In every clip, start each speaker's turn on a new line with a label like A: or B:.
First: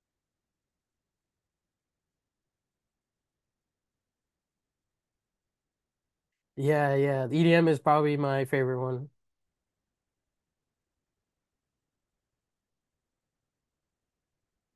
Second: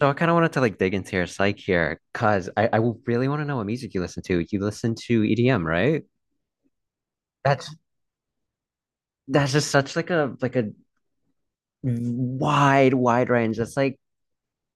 A: So I kind of wanted to like dig into your psyche here, cause I really want to know what music you listen to. You listen to EDM, right?
B: Yeah, yeah. The EDM
A: That's
B: is probably my favorite one.
A: that's just such like a wide range.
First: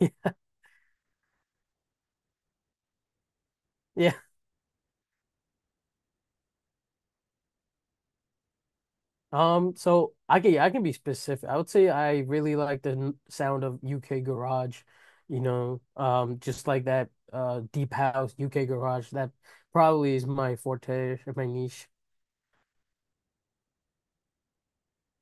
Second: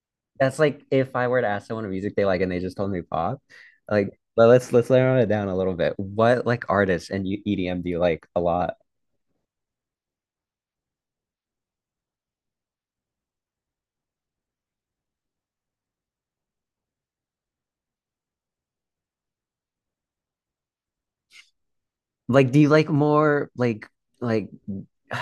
A: That's like if I were to ask someone what music they like and they just told me pop, like
B: Yeah.
A: but let's narrow it down a little bit. What like artists and you EDM do you like a lot?
B: So I can yeah, I can be specific. I would say I really like the sound of UK garage, just like that deep house UK garage. That probably is my forte or my niche.
A: Like do you like more like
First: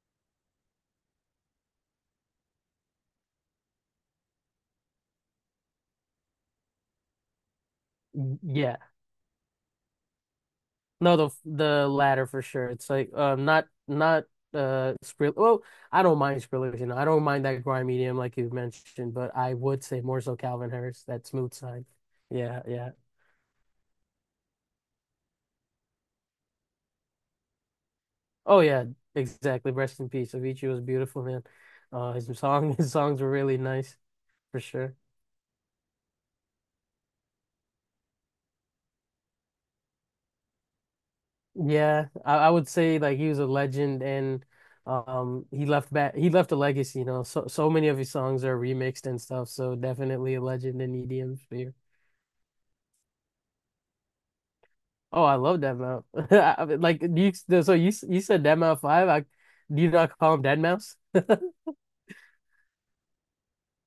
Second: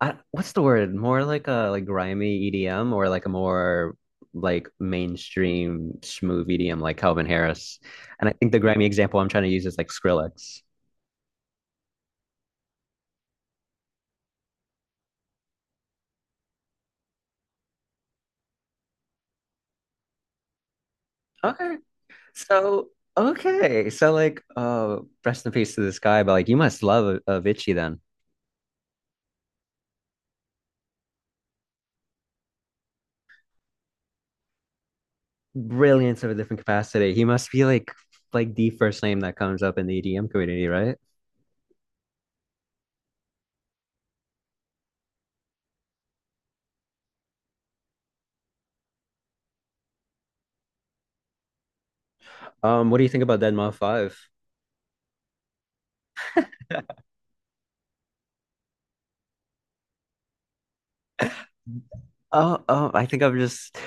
A: what's the word? More like a like grimy EDM or like a more like mainstream smooth EDM like Calvin Harris. And I
B: Y-
A: think the
B: Yeah.
A: grimy example I'm trying to use is like Skrillex.
B: No, the latter for sure. It's like, not not Skrill well, I don't mind Skrillex, you know. I don't mind that grime medium like you mentioned, but I would say more so Calvin Harris, that smooth
A: Okay.
B: side. Yeah,
A: So
B: yeah.
A: okay. So like rest in peace to this guy, but like you must love Avicii then.
B: Oh yeah, exactly. Rest in peace. Avicii was beautiful, man. His songs were really nice for sure.
A: Brilliance of a different capacity. He must be like the first name that comes up in the EDM community, right?
B: Yeah, I would say like he was a legend, and he left a legacy. So many of his songs are remixed and stuff. So definitely a legend in EDM sphere.
A: What do you think about Dead 5?
B: Oh, I love Deadmau5. I mean, Like do you, so you said Deadmau5. Do you not call him Deadmau5?
A: Oh, oh, I think I'm just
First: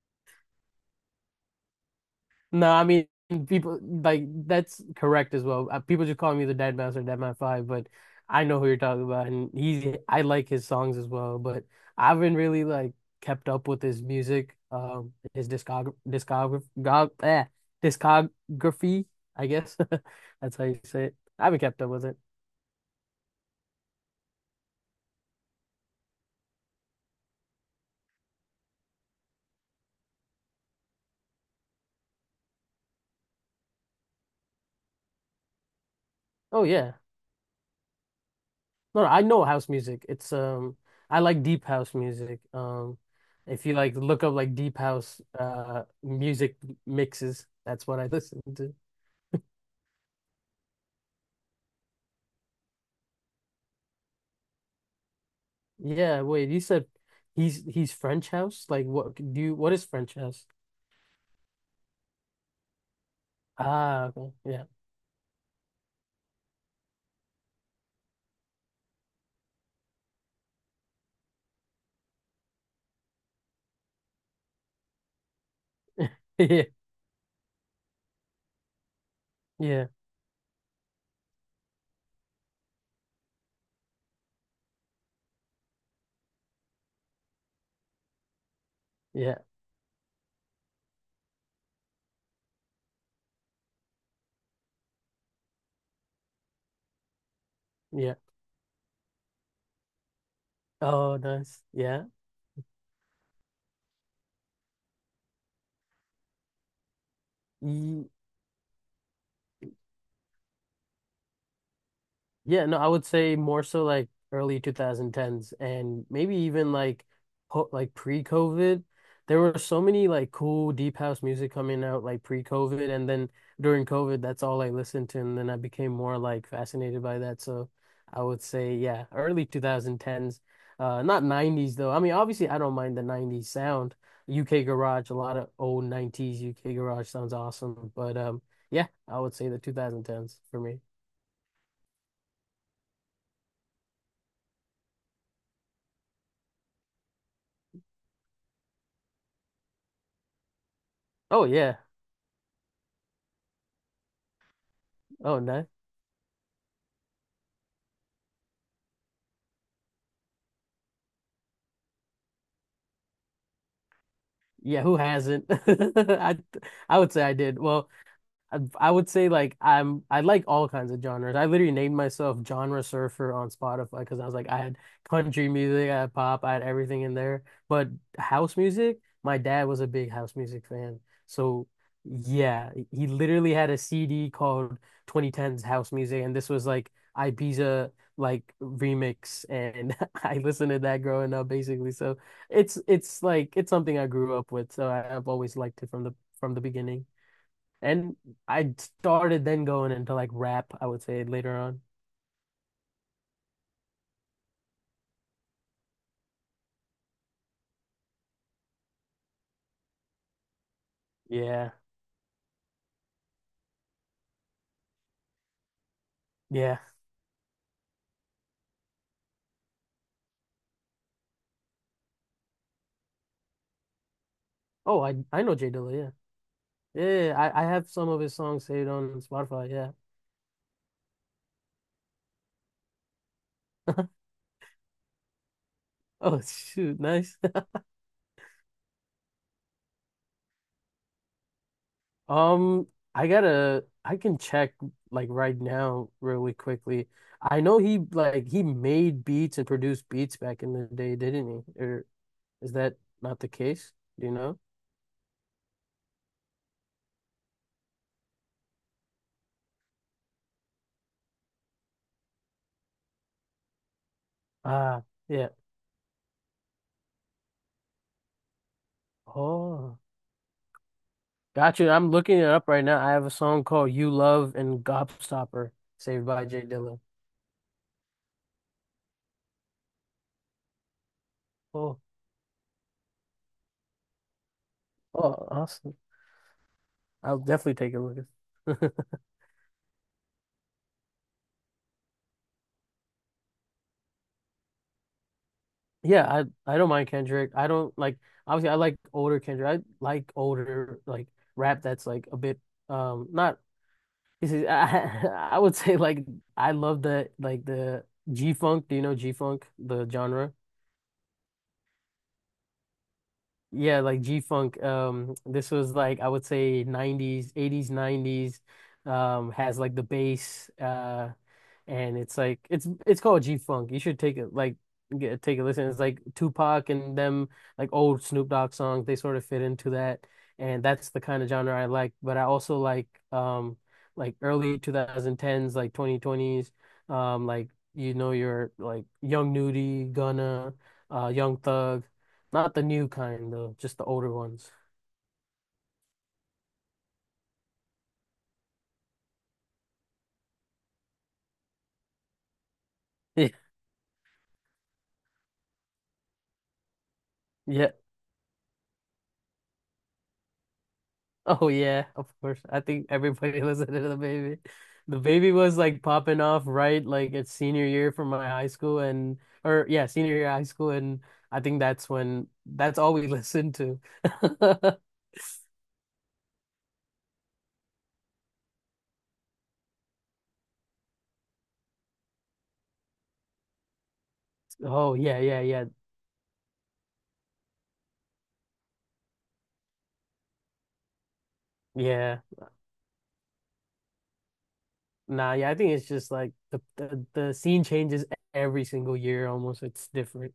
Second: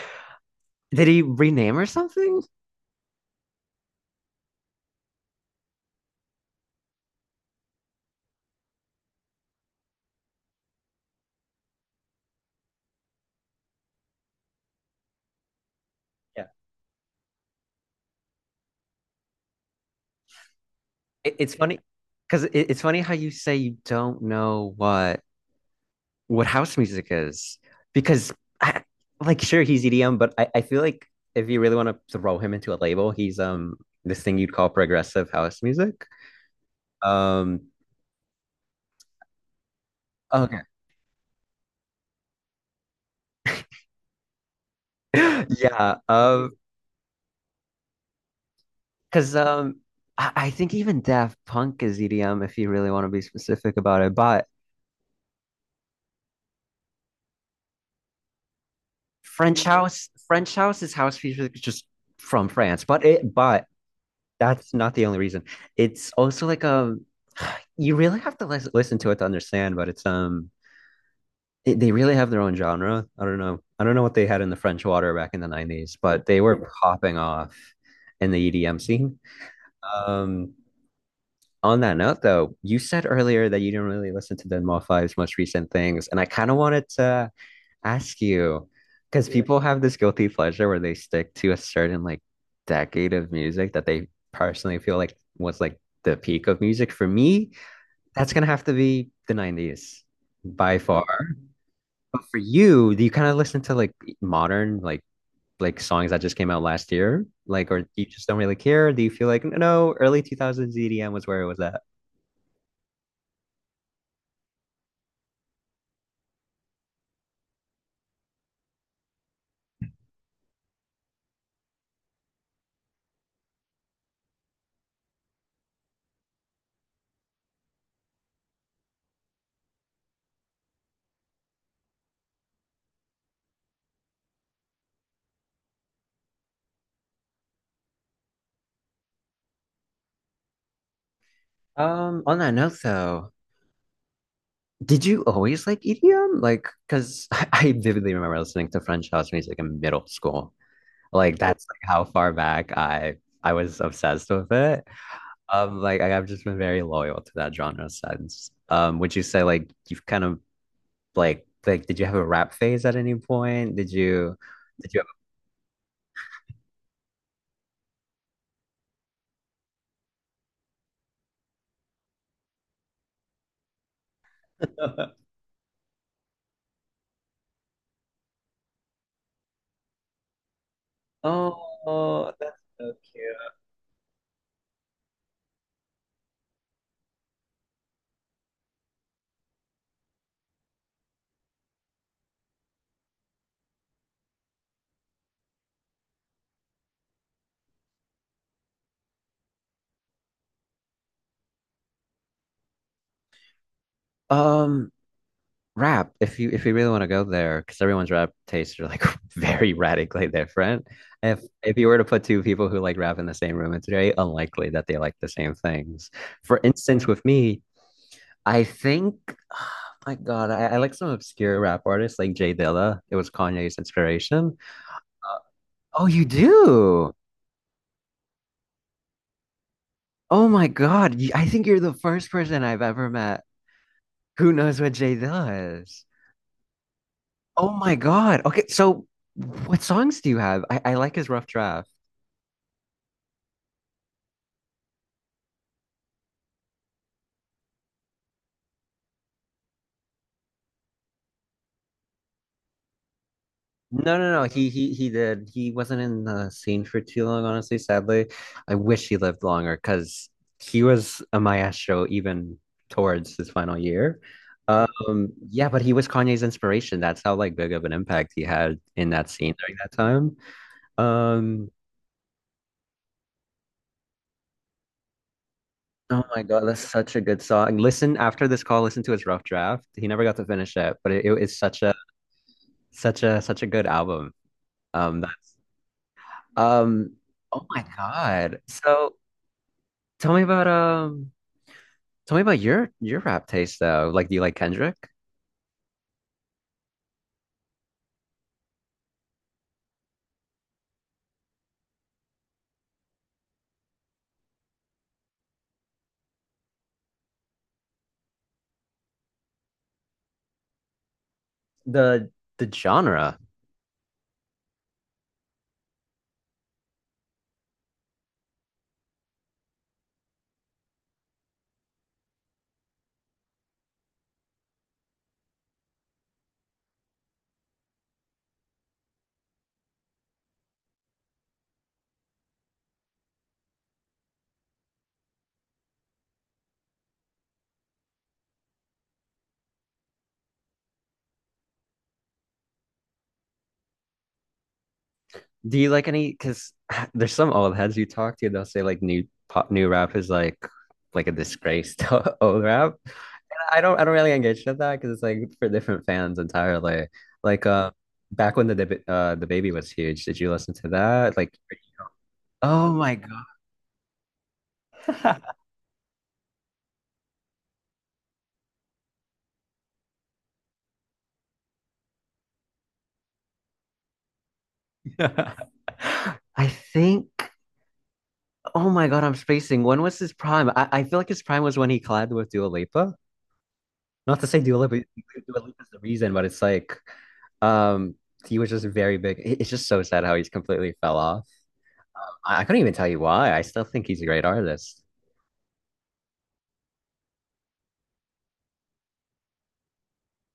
A: did he rename or something?
B: No, I mean people like that's correct as well. People just call me the Dead Mouse or Dead Man Five, but I know who you're talking about, and he's I like his songs as well. But I haven't really like kept up with his music, his
A: Yeah.
B: discography, I guess. That's how you say it.
A: It,
B: I
A: it's
B: haven't
A: funny
B: kept up with it.
A: because it's funny how you say you don't know what house music is because I, like sure he's EDM, but I feel like if you really want to throw him into a label, he's this thing you'd call progressive house music.
B: Oh yeah.
A: Um,
B: No, no, I know house music. It's
A: okay.
B: I like deep house music. If you like look up like deep house
A: Yeah. Um,
B: music mixes, that's what I listen to.
A: because um, I think even Daft Punk is EDM if you really want to be specific about it. But
B: Yeah, wait, you said he's French house? Like what do you
A: French
B: what is
A: house,
B: French house?
A: French house is house music just from France, but it but
B: Ah, okay. Yeah.
A: that's not the only reason. It's also like you really have to listen to it to understand, but it's they really have their own genre. I don't know. I don't know what they had in the French water back in the 90s, but they
B: Yeah.
A: were popping off in the EDM scene.
B: Yeah.
A: Um, on that note, though, you said earlier that you didn't really listen to Den Five's most recent things, and I kind of wanted to ask you because yeah,
B: Yeah.
A: people have this guilty pleasure where they stick to a certain like decade of music that they personally feel like was like the peak of music. For me,
B: Yeah.
A: that's gonna have to be the 90s by far.
B: Oh,
A: Mm.
B: nice. Yeah.
A: But for you, do you kind of listen to like modern like songs that just came out last year? Like or you just don't really care? Do you feel like no, early 2000s EDM was where it was at?
B: Yeah, no, I would say more so like early 2010s and maybe even like po like pre-COVID. There were so many like cool deep house music coming out like pre-COVID, and then during COVID that's all I listened to, and then I became more like fascinated by that. So I would say, yeah, early 2010s. Not 90s though. I mean obviously I don't mind the 90s sound. UK garage, a lot of old 90s UK garage sounds awesome, but yeah, I would say the 2010s for me.
A: On that note though, did you always like EDM? Like, because I vividly remember listening to French house music in middle school. Like, oh,
B: Oh
A: that's
B: yeah.
A: like how far back I was obsessed with it.
B: Oh, nice.
A: Like I've just been very loyal to that genre since. Would you say like you've kind of like did you have a rap phase at any point?
B: Yeah,
A: Did
B: who
A: you
B: hasn't? I would say I did. Well, I would say like I like all kinds of genres. I literally named myself genre surfer on Spotify because I was like I had
A: have
B: country music, I had pop, I had everything in there. But house music, my dad was a big house music fan. So
A: oh, that's
B: yeah,
A: so
B: he
A: cute.
B: literally had a CD called 2010's House Music, and this was like Ibiza like remix, and I listened to that growing up basically. So it's like it's something I grew up with. So I've always liked it from the beginning. And I started then going into like rap, I would say, later on.
A: Um, rap if you really want to go there because everyone's rap tastes are like very radically different
B: Yeah.
A: if you were to put two people who like rap in the same room it's very unlikely that they like the same things for
B: Yeah.
A: instance with me I think oh my God, I like some obscure rap artists like Jay Dilla. It was Kanye's inspiration.
B: Oh, I know Jay Dilla,
A: Oh,
B: yeah.
A: you do.
B: Yeah, yeah, I have some of his songs saved on Spotify, yeah.
A: Oh my God, you- I think you're the first person I've ever met who knows what Jay Dilla is.
B: Oh, shoot, nice.
A: Oh my God, okay. So what songs do you have? I like his rough draft.
B: Um, I can check like right now really quickly. I know he made beats and produced beats back in the day, didn't he? Or is that not the case?
A: No,
B: Do
A: no,
B: you
A: no.
B: know?
A: He did. He wasn't in the scene for too long, honestly, sadly. I wish he lived longer because he was a maestro even towards his final year.
B: Ah, yeah.
A: Yeah, but he was Kanye's inspiration. That's how like big of an impact he had in that scene during that
B: Oh.
A: time. Um,
B: Got you. I'm looking it up right now. I have a song called You Love and Gobstopper,
A: oh
B: saved
A: my
B: by
A: God,
B: Jay
A: that's
B: Dilla.
A: such a good song. Listen, after this call, listen to his rough draft. He never got to finish it, but it is such a
B: Oh,
A: such a such a good album. That,
B: oh, awesome.
A: um,
B: I'll
A: oh
B: definitely
A: my
B: take a
A: God.
B: look.
A: So tell me about um, tell me about your rap taste though. Like do you like Kendrick?
B: Yeah, I don't mind Kendrick. I don't like. Obviously, I like older Kendrick. I like older like rap that's like a bit, not this is I, I would say like I love the G-funk. Do you know G-funk, the genre?
A: The the genre.
B: Yeah, like G-Funk. This was like I would say 90s, 80s, 90s. Has like the bass, and it's called G-Funk. You should take a listen. It's like Tupac and them like old Snoop Dogg songs. They sort of fit into that, and that's the kind of genre I like. But I also like, like early 2010s, like 2020s, um like your like Young Nudy, Gunna, Young Thug. Not the new kind though, just the older ones.
A: Do you like any because there's some old heads you talk to, they'll say like new pop new rap is like a disgrace to old rap.
B: Yeah,
A: I don't really engage with that because it's like for different fans entirely. Like
B: yeah.
A: back when the the baby was huge, did you listen to that? Like
B: Oh yeah, of course. I
A: oh
B: think
A: my
B: everybody listened to the baby. The
A: God.
B: baby was like popping off, right, like it's senior year for my high school and or yeah, senior year high school, and I think that's all we listened to.
A: I think oh my God, I'm spacing. When was his prime? I feel like his prime was when he collabed with Dua Lipa. Not to say Dua Lipa,
B: Oh yeah,
A: Dua
B: yeah, yeah.
A: Lipa's the reason, but it's like, um, he was just very big. It- It's just so sad how he's completely fell off.
B: Yeah.
A: I couldn't even tell you why. I still think he's a great artist.
B: Nah, yeah, I think it's just like the scene changes every single year almost. It's different.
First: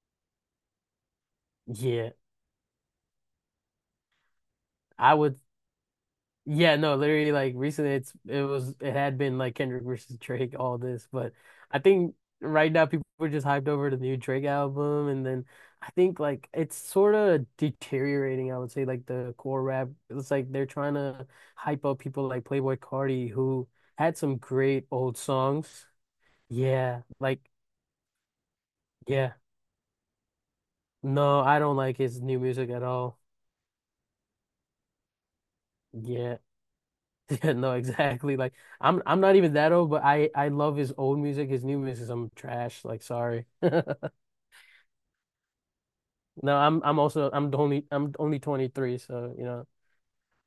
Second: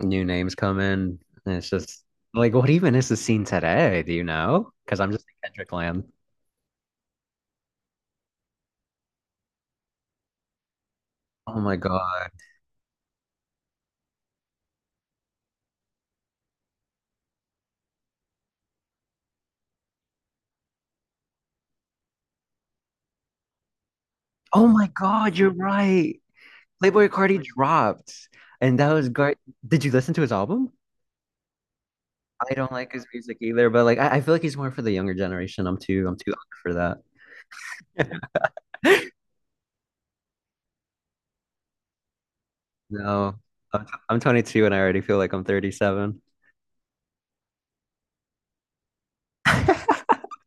A: New names come in, and it's just
B: Yeah.
A: like, what even is the scene today? Do you know? Because I'm
B: I
A: just
B: would
A: in Kendrick land.
B: Yeah, no, literally like recently it's it was it had been like Kendrick versus Drake, all this. But
A: Oh my
B: I think
A: God.
B: right now people are just hyped over the new Drake album, and then I think like it's sort of deteriorating, I would say, like the core rap. It's like they're trying to hype up people like Playboi Carti, who had some
A: Oh
B: great
A: my
B: old
A: God, you're
B: songs.
A: right.
B: Yeah,
A: Playboy Carti
B: like
A: dropped, and that was
B: yeah.
A: great. Did you listen to his album?
B: No, I don't like his new
A: I don't
B: music at
A: like his
B: all.
A: music either, but like I feel like he's more for the younger generation. I'm too
B: Yeah.
A: old for
B: Yeah, no, exactly. Like I'm
A: that.
B: I'm not even that old, but I love his old music. His new music, I'm trash. Like
A: No,
B: sorry.
A: I'm 22 and I already feel like I'm 37.
B: No, I'm also I'm the only I'm only 23, so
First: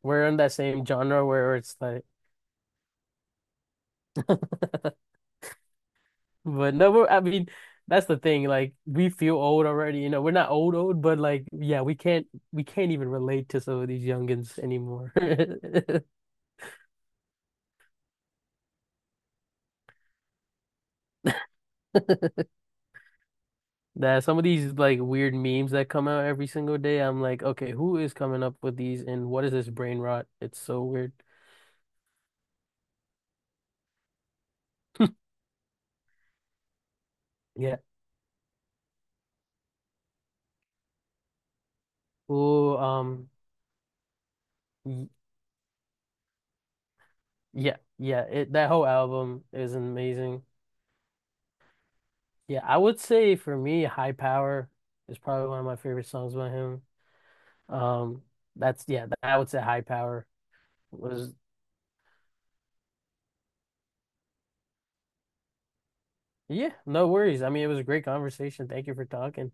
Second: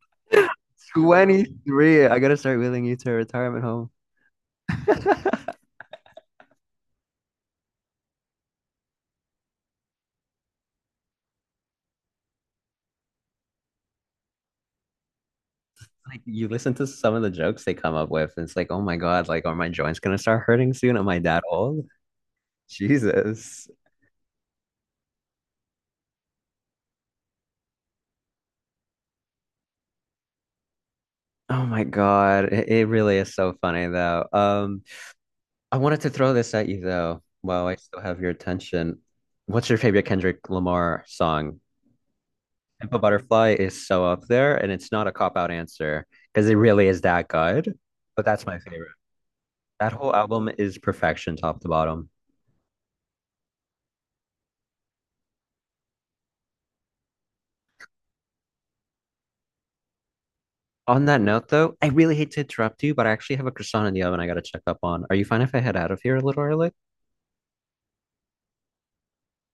B: we're in that same genre where it's like—
A: 23. I gotta start wheeling you to a retirement home.
B: But no, I mean that's the thing. Like we feel old already. You know, we're not old old, but like yeah, we can't even relate to some of these youngins anymore.
A: Like you listen to some of the jokes they come up with, and it's like, oh my God, like are my joints gonna start hurting soon? Am I that old? Jesus.
B: That some of these like weird memes that come out every single day, I'm like, okay, who is coming up with these and what is this brain rot? It's so weird.
A: Oh my God. It really is so funny though. I wanted to throw this at you though, while I
B: Yeah.
A: still have your attention. What's your favorite Kendrick Lamar song?
B: Oh,
A: Pimp a Butterfly is so up there, and it's not
B: y-
A: a cop out answer because it really is that good.
B: yeah, yeah.
A: But that's
B: It
A: my
B: That whole
A: favorite.
B: album is
A: That whole
B: amazing.
A: album is perfection, top to bottom.
B: Yeah, I would say for me, High Power is probably one of my favorite songs by him. Um, that's yeah, I would say High Power
A: On that
B: was.
A: note, though, I really hate to interrupt you, but I actually have a croissant in the oven I gotta check up on. Are you fine if I head out of here a little early?
B: Yeah, no worries. I mean, it was a great conversation. Thank you for talking.